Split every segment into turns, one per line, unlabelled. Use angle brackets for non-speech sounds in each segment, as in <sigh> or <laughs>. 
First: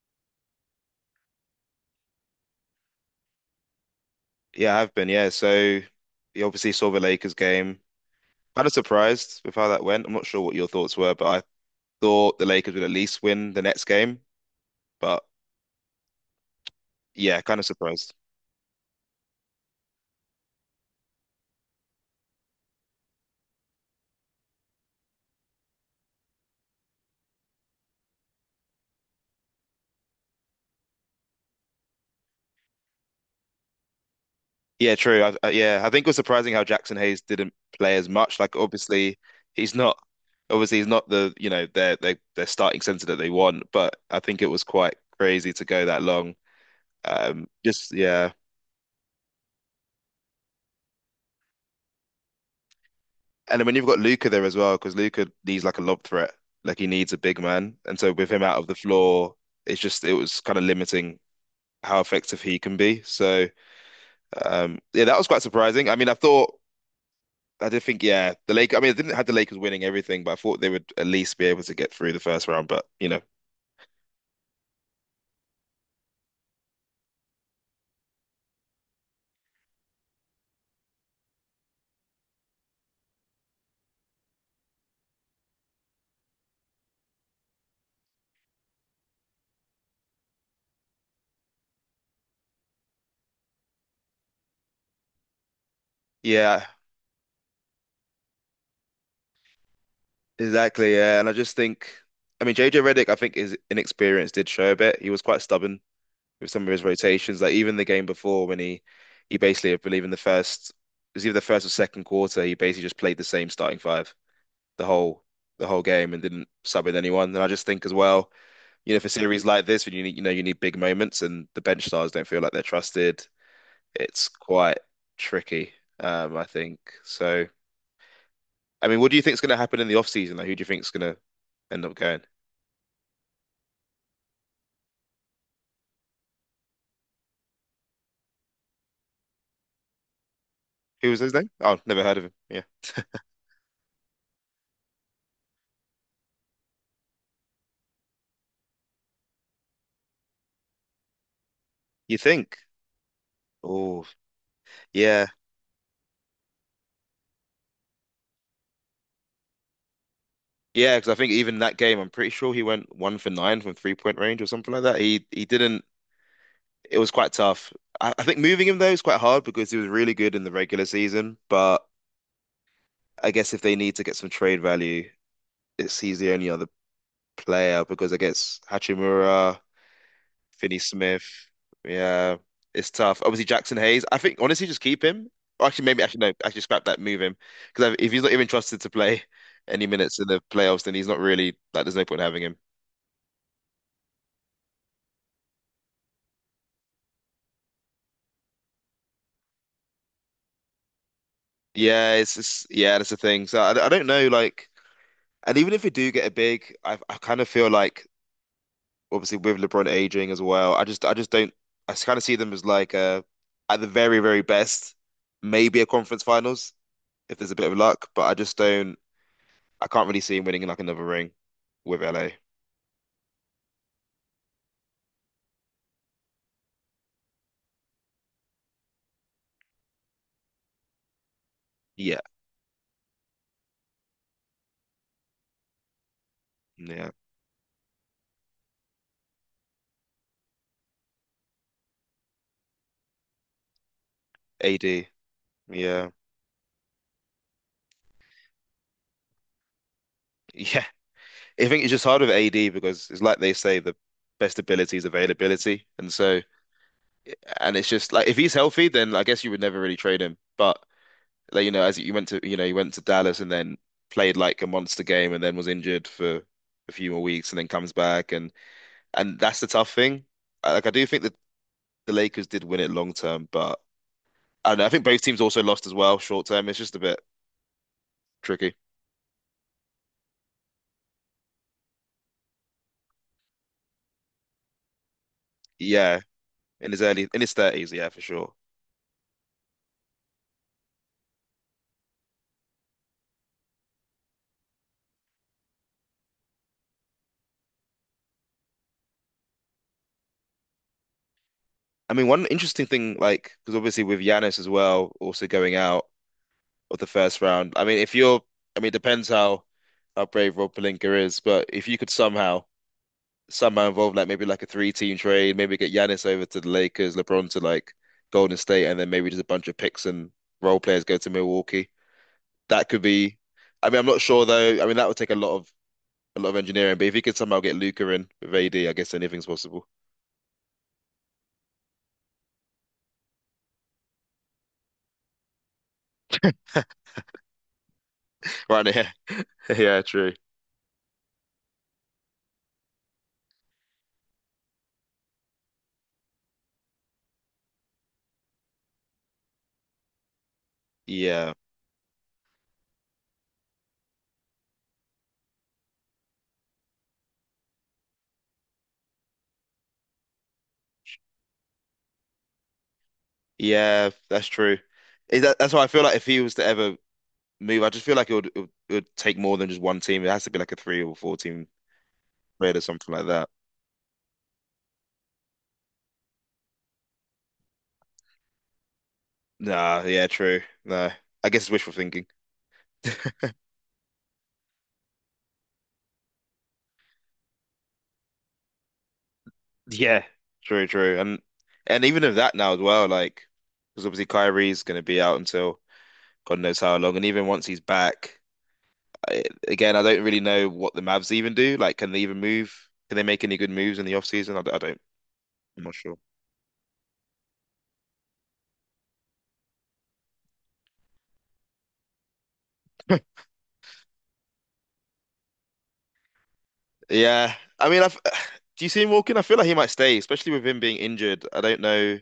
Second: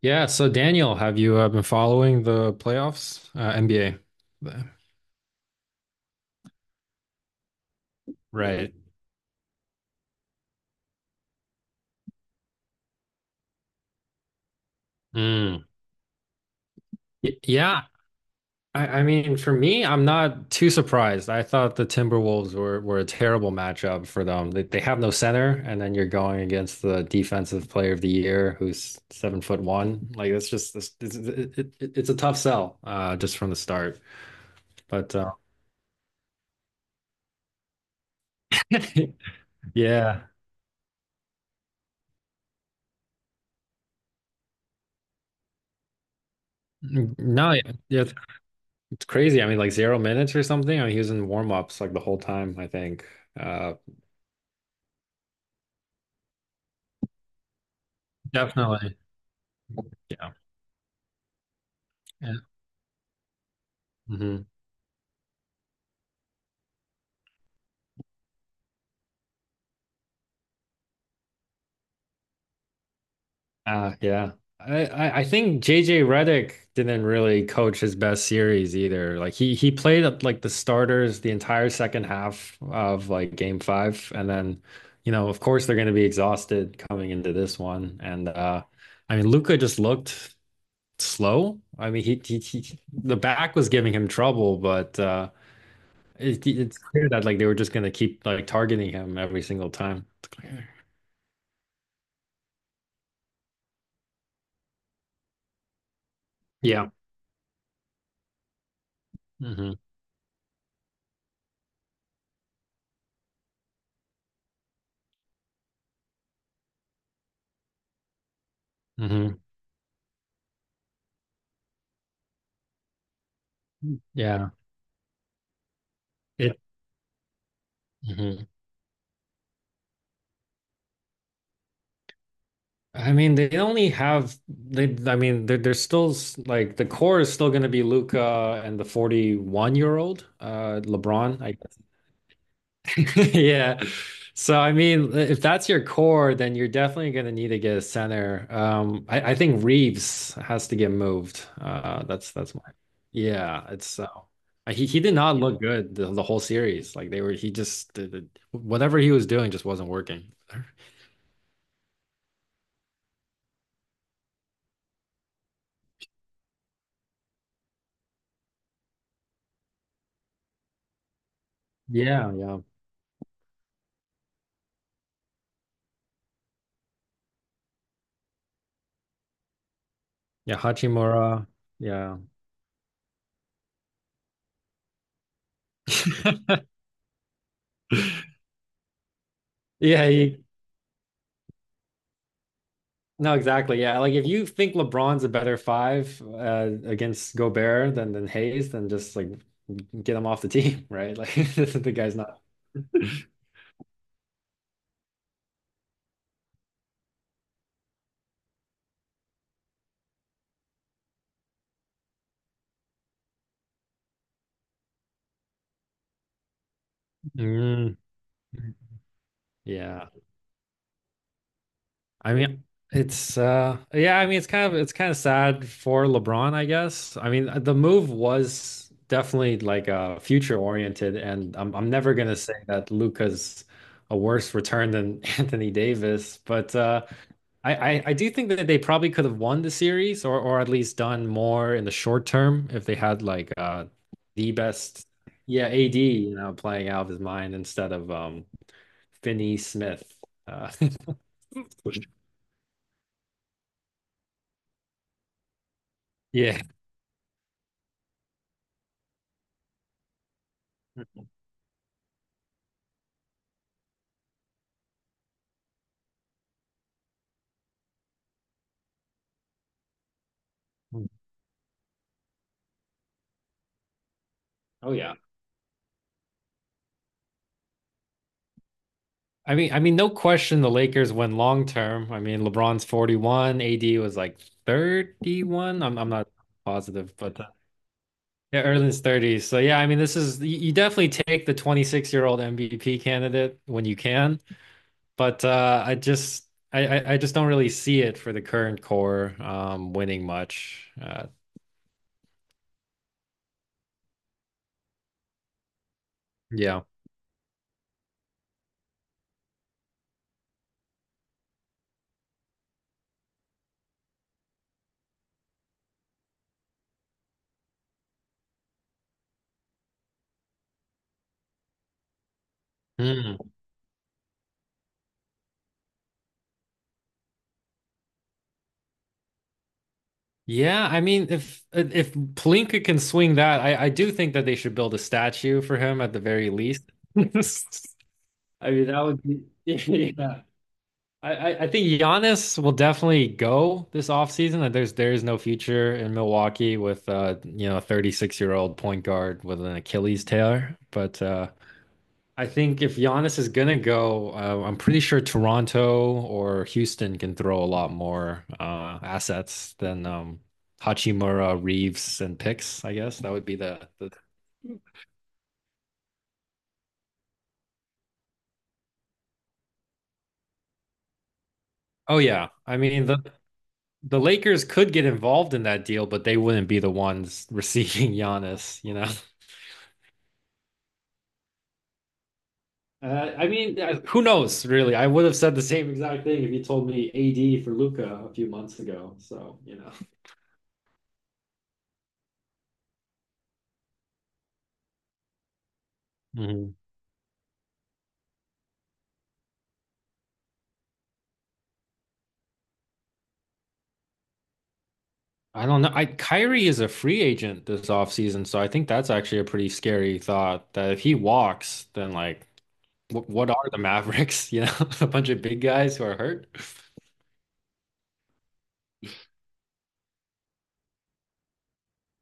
Yeah, so Daniel, have you been following the playoffs, NBA?
Yeah, I have been. Yeah, so you obviously saw the Lakers game. Kind of
Right.
surprised with how that went. I'm not sure what your thoughts were, but I thought the Lakers would at least win the next game. But
Mm. Y-
yeah, kind of
Yeah,
surprised.
I mean, for me, I'm not too surprised. I thought the Timberwolves were a terrible matchup for them. They have no center, and then you're going against the defensive player of the year who's 7 foot one. Like, that's just it's a tough sell, just from the start.
Yeah,
But
true. Yeah, I think it was surprising how Jackson Hayes didn't play as much. Like, obviously,
<laughs>
he's not.
yeah.
Obviously, he's not the you know their starting center that they want. But I think it was quite crazy to go that long.
Mm, no, yeah,
Just
yeah.
yeah.
It's crazy. I mean, like 0 minutes or something. I mean, he was in warm-ups like the whole time, I think.
And then
Uh,
when you've got Luca there as well, because Luca needs like a lob threat, like he needs a big man. And so with him out of the
Definitely.
floor, it
Yeah.
was kind of limiting how
Yeah.
effective he can be. So
Hmm.
yeah, that was quite surprising. I did think, yeah, the Lakers. I mean, I didn't have the Lakers winning everything, but I thought they would at least be able to get through the first round. But you know,
Yeah. I think JJ Redick didn't really coach his best series either. Like he played up like the starters the entire second half of like game five. And then, you know, of course they're gonna be exhausted coming into this one. And I mean Luca just looked slow. I mean he the back was giving him trouble, but It,
yeah,
it's clear that like they were just gonna keep like targeting him every single time. It's clear.
exactly. Yeah, and I just think. I mean, JJ Redick, I think his inexperience did show a bit. He was quite stubborn with some of his
Yeah.
rotations. Like even the game before when he basically,
Hmm.
I believe in the first, it was either the first or second quarter, he basically just played the same starting five the whole the whole game and didn't sub in anyone. And I just think as well, you know, for
Hmm.
series like this when you need, you know, you need big moments and the bench stars don't feel like they're trusted, it's
Yeah.
quite tricky, I
It.
think. So
Hmm.
I mean, what do you think is going to happen in the off season? Like, who do you think is going to end up going?
I mean, they only have they. I mean, they're still like the core is still gonna be Luca and the 41-year-old year old
Who was his
LeBron.
name?
I...
Oh, never heard of him. Yeah.
<laughs> Yeah. So I mean, if that's your core, then you're definitely going to need to get a center. I think Reeves has to get moved.
You
That's
think?
my... Yeah. It's
Oh,
so he did
yeah.
not look good the whole series. Like they were, he just whatever he was doing just wasn't working. <laughs>
Yeah, because I think even that game, I'm pretty sure he went one for nine from 3-point range or something like that. He didn't. It was quite tough. I think moving him though is quite hard because he was really good in the regular season. But
Yeah, yeah,
I guess if they need to get some trade value, it's he's the only other player, because I guess Hachimura,
yeah.
Finney Smith,
Hachimura, yeah.
yeah, it's tough. Obviously Jackson Hayes. I think honestly, just keep him. Or actually, maybe actually no, actually
<laughs>
scrap that, move him because if he's not even trusted to play <laughs> any
Yeah.
minutes in the
He...
playoffs, then he's not really like. There's no point in having him.
No, exactly. Yeah. Like if you think LeBron's a better five against Gobert than Hayes, then just like get him off the team, right? Like <laughs> the
Yeah,
guy's
it's
not...
just, yeah, that's the thing. So I don't know, like, and even if we do get a big, I kind of feel like obviously with LeBron aging as well, I just don't, I kind of see them as like at the very best maybe a conference finals if there's a bit of
Mm.
luck, but I just don't, I
Yeah.
can't really see him winning like another ring with LA.
I mean, it's yeah, I mean it's kind of sad for LeBron, I guess. I mean, the move was definitely like future oriented and I'm never
Yeah,
gonna say that Luca's a worse return than <laughs> Anthony Davis, but
yeah,
I, I do think that they probably could have won the series or at least done more in the short term if they had like the best...
AD,
Yeah,
yeah,
AD,
<laughs>
you know, playing out of his mind instead of Finney Smith... uh
yeah. I think it's just hard with AD because it's like they say the best ability is availability, and
<laughs>
so.
yeah.
And it's just like if he's healthy, then I guess you would never really trade him. But like you know, as you went to, you know, you went to Dallas and then played like a monster game and then was injured for a few more weeks and then comes back, and that's the tough thing. Like I do
Oh
think that the Lakers did win it long term, but I don't know, I think
yeah.
both teams also lost as well short term. It's just a bit tricky.
I mean, no question the Lakers win long term. I mean, LeBron's 41, AD was like 31. I'm
Yeah,
not
in his
positive,
early, in
but
his thirties, yeah, for sure.
yeah, Erden's 30s. So yeah, I mean, this is you definitely take the 26-year-old MVP candidate when you can, but I just don't really see it for the current core winning much.
I mean, one interesting thing, like, because obviously with Giannis as well, also going out
Yeah.
of the first round. I mean, if you're, I mean, it depends how brave Rob Pelinka is, but if you could somehow somehow involve like maybe like a three team trade, maybe get Giannis over to the Lakers, LeBron to like Golden State, and then maybe just a bunch of picks and role players go to Milwaukee. That could
Hmm.
be. I mean, I'm not sure though. I mean, that would take a lot of engineering, but if you could somehow get Luca in with AD, I guess anything's possible. <laughs>
Yeah, I mean, if Palinka can swing that, I do think that they should build a statue for him at the very least. <laughs> I
Right
mean, that would be
now,
<laughs>
<laughs> yeah, true.
yeah. I think Giannis will definitely go this offseason. Like, there is no future in Milwaukee with you know a 36-year-old year old point guard with an Achilles tear. But
Yeah.
I think if Giannis is gonna go, I'm pretty sure Toronto or Houston can throw a lot more assets than Hachimura, Reeves, and picks. I guess that would be the,
Yeah,
the.
that's true. Is that that's why I feel like if he was to ever move. I just feel like it would, it would take more than just one team. It has to be like a three or four team
Oh yeah,
raid
I
or
mean
something like
the
that.
the Lakers could get involved in that deal, but they wouldn't be the ones <laughs> receiving Giannis. You know,
Nah, yeah, true. No, I guess it's wishful thinking. <laughs>
I mean, who knows? Really, I would have said the same exact thing if you told me AD for Luca a few months ago. So you know.
Yeah. True, true. And even of that now as well, like because obviously Kyrie's going to be out until God
Mhm.
knows how long, and even once he's back, I, again, I don't really know what the Mavs even do. Like, can they even move? Can they make any good moves in the off season? I don't.
I don't
I'm
know.
not
I
sure.
Kyrie is a free agent this offseason, so I think that's actually a pretty scary thought that if he walks, then like what are the Mavericks? <laughs> You know, a bunch of big guys who are hurt.
Yeah, I mean, <sighs> do you see him walking? I feel like he might stay, especially with him being injured. I don't know.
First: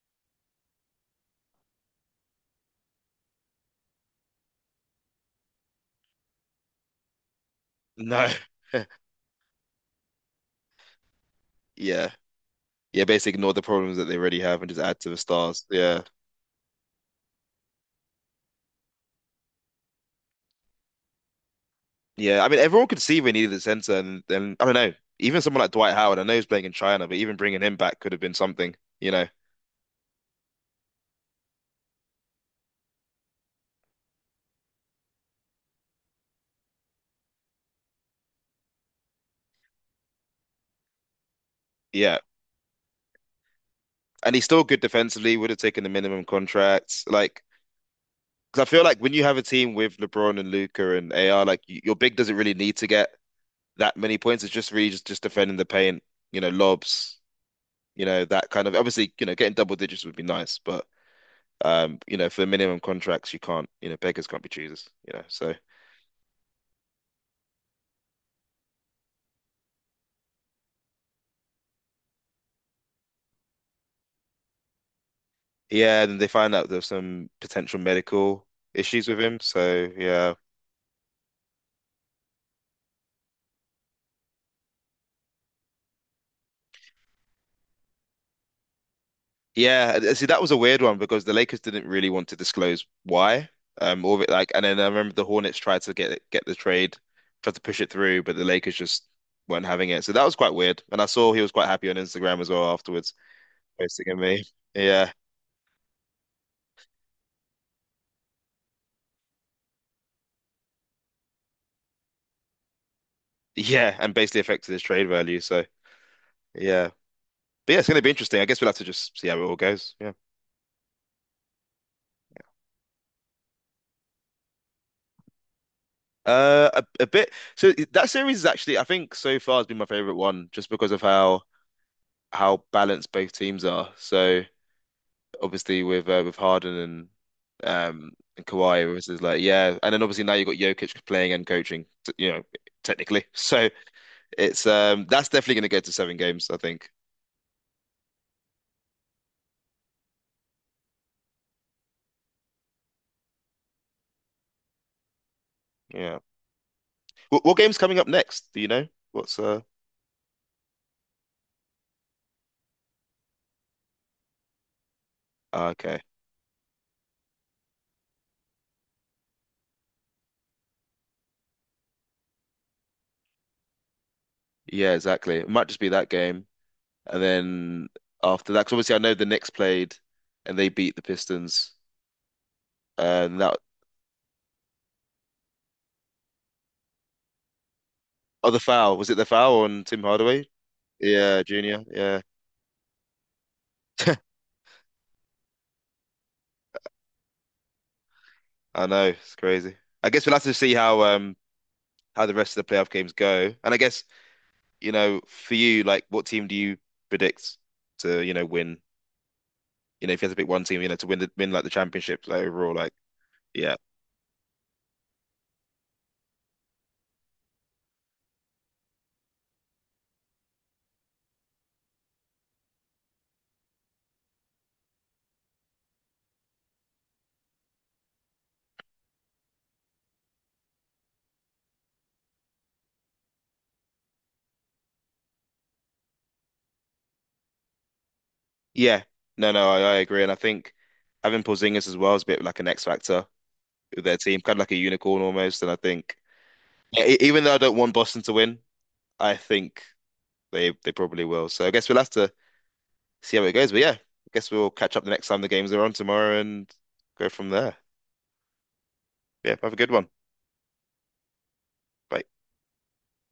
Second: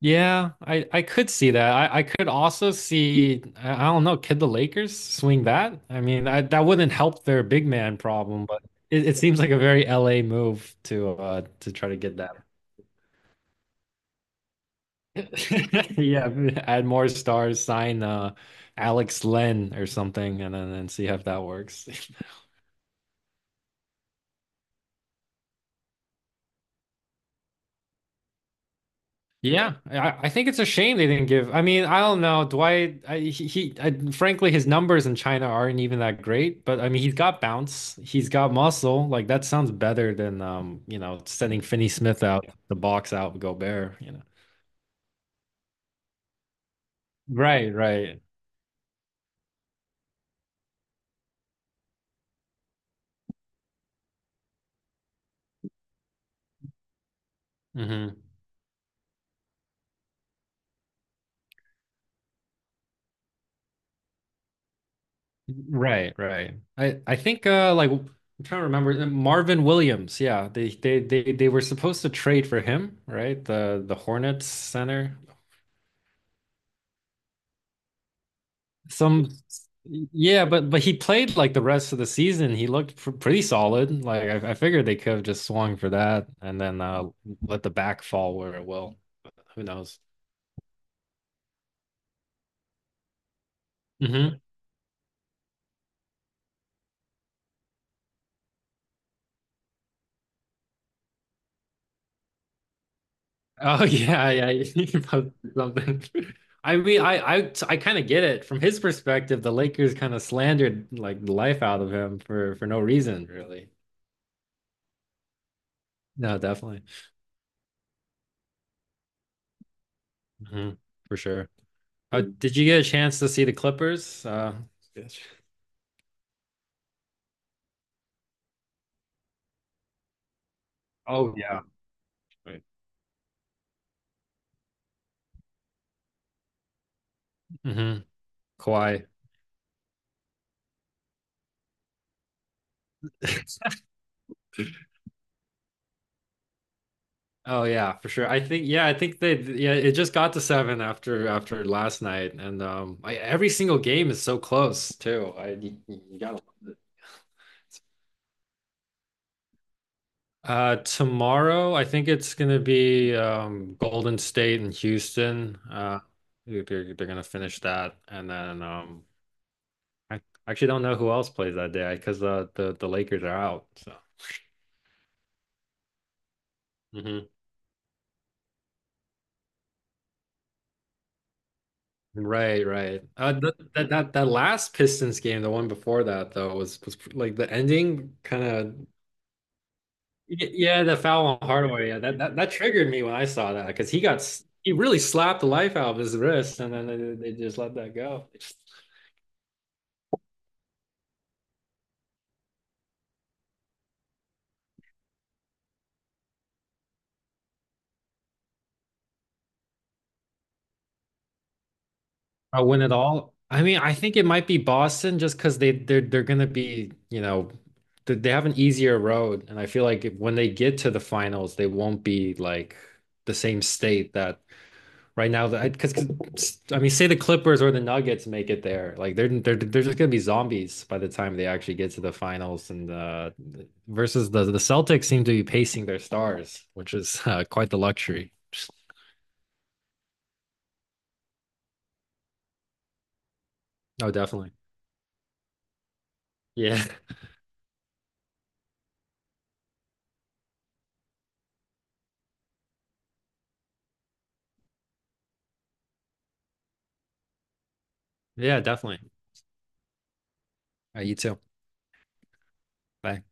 Yeah, I could see that. I could also see... I don't know, could the Lakers swing that? I mean, I, that wouldn't help their big man
No,
problem, but it seems like a very LA move to try to
yeah.
get that.
Yeah, basically ignore the problems that they already have and just add to the stars.
<laughs>
Yeah.
Yeah, add more stars, sign Alex Len or something, and then and see if that works. <laughs>
Yeah. I mean, everyone could see they needed a center, and then I don't know. Even someone like Dwight Howard, I know he's playing in China, but even bringing him back could have been something, you know.
Yeah, I think it's a shame they didn't give. I mean, I don't know, Dwight. I, he I, frankly, his numbers in China aren't even that great. But I mean, he's got bounce, he's got muscle. Like that sounds better than you know, sending Finney
Yeah.
Smith out the box out with Gobert. You know,
And he's still good defensively, would have taken the minimum contracts. Like,
right, right.
because I feel like when you have a team with LeBron and Luca and AR, like your big doesn't really need to get that many points. It's just really just defending the paint, you know, lobs, you
Mhm.
know, that kind of, obviously, you know, getting double digits would be nice, but you know, for minimum contracts, you can't, you know, beggars can't be choosers, you know. So
Right, right. I think like I'm trying to remember Marvin Williams. Yeah, they were supposed to trade for him, right? The Hornets center.
yeah, and they find out there's some potential medical issues with
Some,
him. So yeah.
yeah, but he played like the rest of the season. He looked pr pretty solid. Like I figured they could have just swung for that and then let the back fall where it will. Who
Yeah,
knows?
see, that was a weird one because the Lakers didn't really want to disclose why. All of it,
Mhm.
like, and then I remember the Hornets tried to get it, get the trade, tried to push it through, but the Lakers just weren't having it. So that was quite weird. And I saw he was quite happy on Instagram as well afterwards,
Oh
posting a
yeah,
meme.
yeah. <laughs> You can
Yeah,
post something. I mean, I kind of get it from his perspective. The Lakers kind of slandered like the life out of him for no reason, really.
yeah, and basically affected his trade value. So
No, definitely.
yeah. But yeah, it's going to be interesting. I guess we'll have to just see how it all goes. Yeah.
Hmm. For sure. Did you get a chance to see the Clippers? Uh... Yes.
A bit. So that series is actually, I think, so far has been my favorite one, just because of
Oh yeah.
how
Right.
balanced both teams are. So obviously with Harden
Hmm.
and Kawhi, it was
Kawhi.
just like yeah, and then obviously now you've got Jokic playing and coaching, you know, technically. <laughs> So
<laughs>
it's that's definitely going to go to 7 games, I think.
Oh yeah, for sure. I think yeah, I think they yeah, it just got to seven after last night, and every single game is so close too. You
Yeah.
gotta love it.
What game's coming up next? Do you know? What's
Tomorrow, I think it's gonna be Golden State and Houston.
Ah, okay.
They're gonna finish that, and then I actually don't know who else plays that day because the Lakers are out. So...
Yeah, exactly. It might just be that game.
Hmm.
And then after that, 'cause obviously I know the Knicks played and they beat the Pistons.
Right, right.
And
Th
that,
that last Pistons game, the one before that though, was like the ending kind
oh, the
of...
foul. Was it the foul on Tim Hardaway?
Yeah, the foul
Yeah,
on
Junior.
Hardaway. Yeah, that
Yeah.
that that triggered me when I saw that because he really slapped the life out of his wrist, and then they just let that go.
I know. It's crazy. I guess we'll have to see how the rest of the playoff games go. And I guess, you know, for you, like what team do you predict to, you know, win? You know, if you had to pick one team, you know, to win, the win like the championship like,
I
overall,
win
like
it all. I
yeah.
mean, I think it might be Boston just because they're gonna be, you know, they have an easier road, and I feel like when they get to the finals, they won't be like the same state that right now. That because I mean, say the Clippers or the Nuggets make it there, like they're just gonna be zombies by the time they actually get to the finals. And versus the Celtics seem to be pacing their stars, which is quite the luxury.
Yeah. No, no, I agree. And I think having Porzingis as well is a bit like an X factor.
Oh,
Their team,
definitely.
kind of like a unicorn almost. And I think,
Yeah,
yeah, even though I don't want Boston to win, I think they probably will. So I guess we'll have to see how it goes. But yeah, I guess we'll catch up the next time the games are on tomorrow and go from there.
<laughs> yeah, definitely.
Yeah, have a good one.
You too.
Bye.
Bye.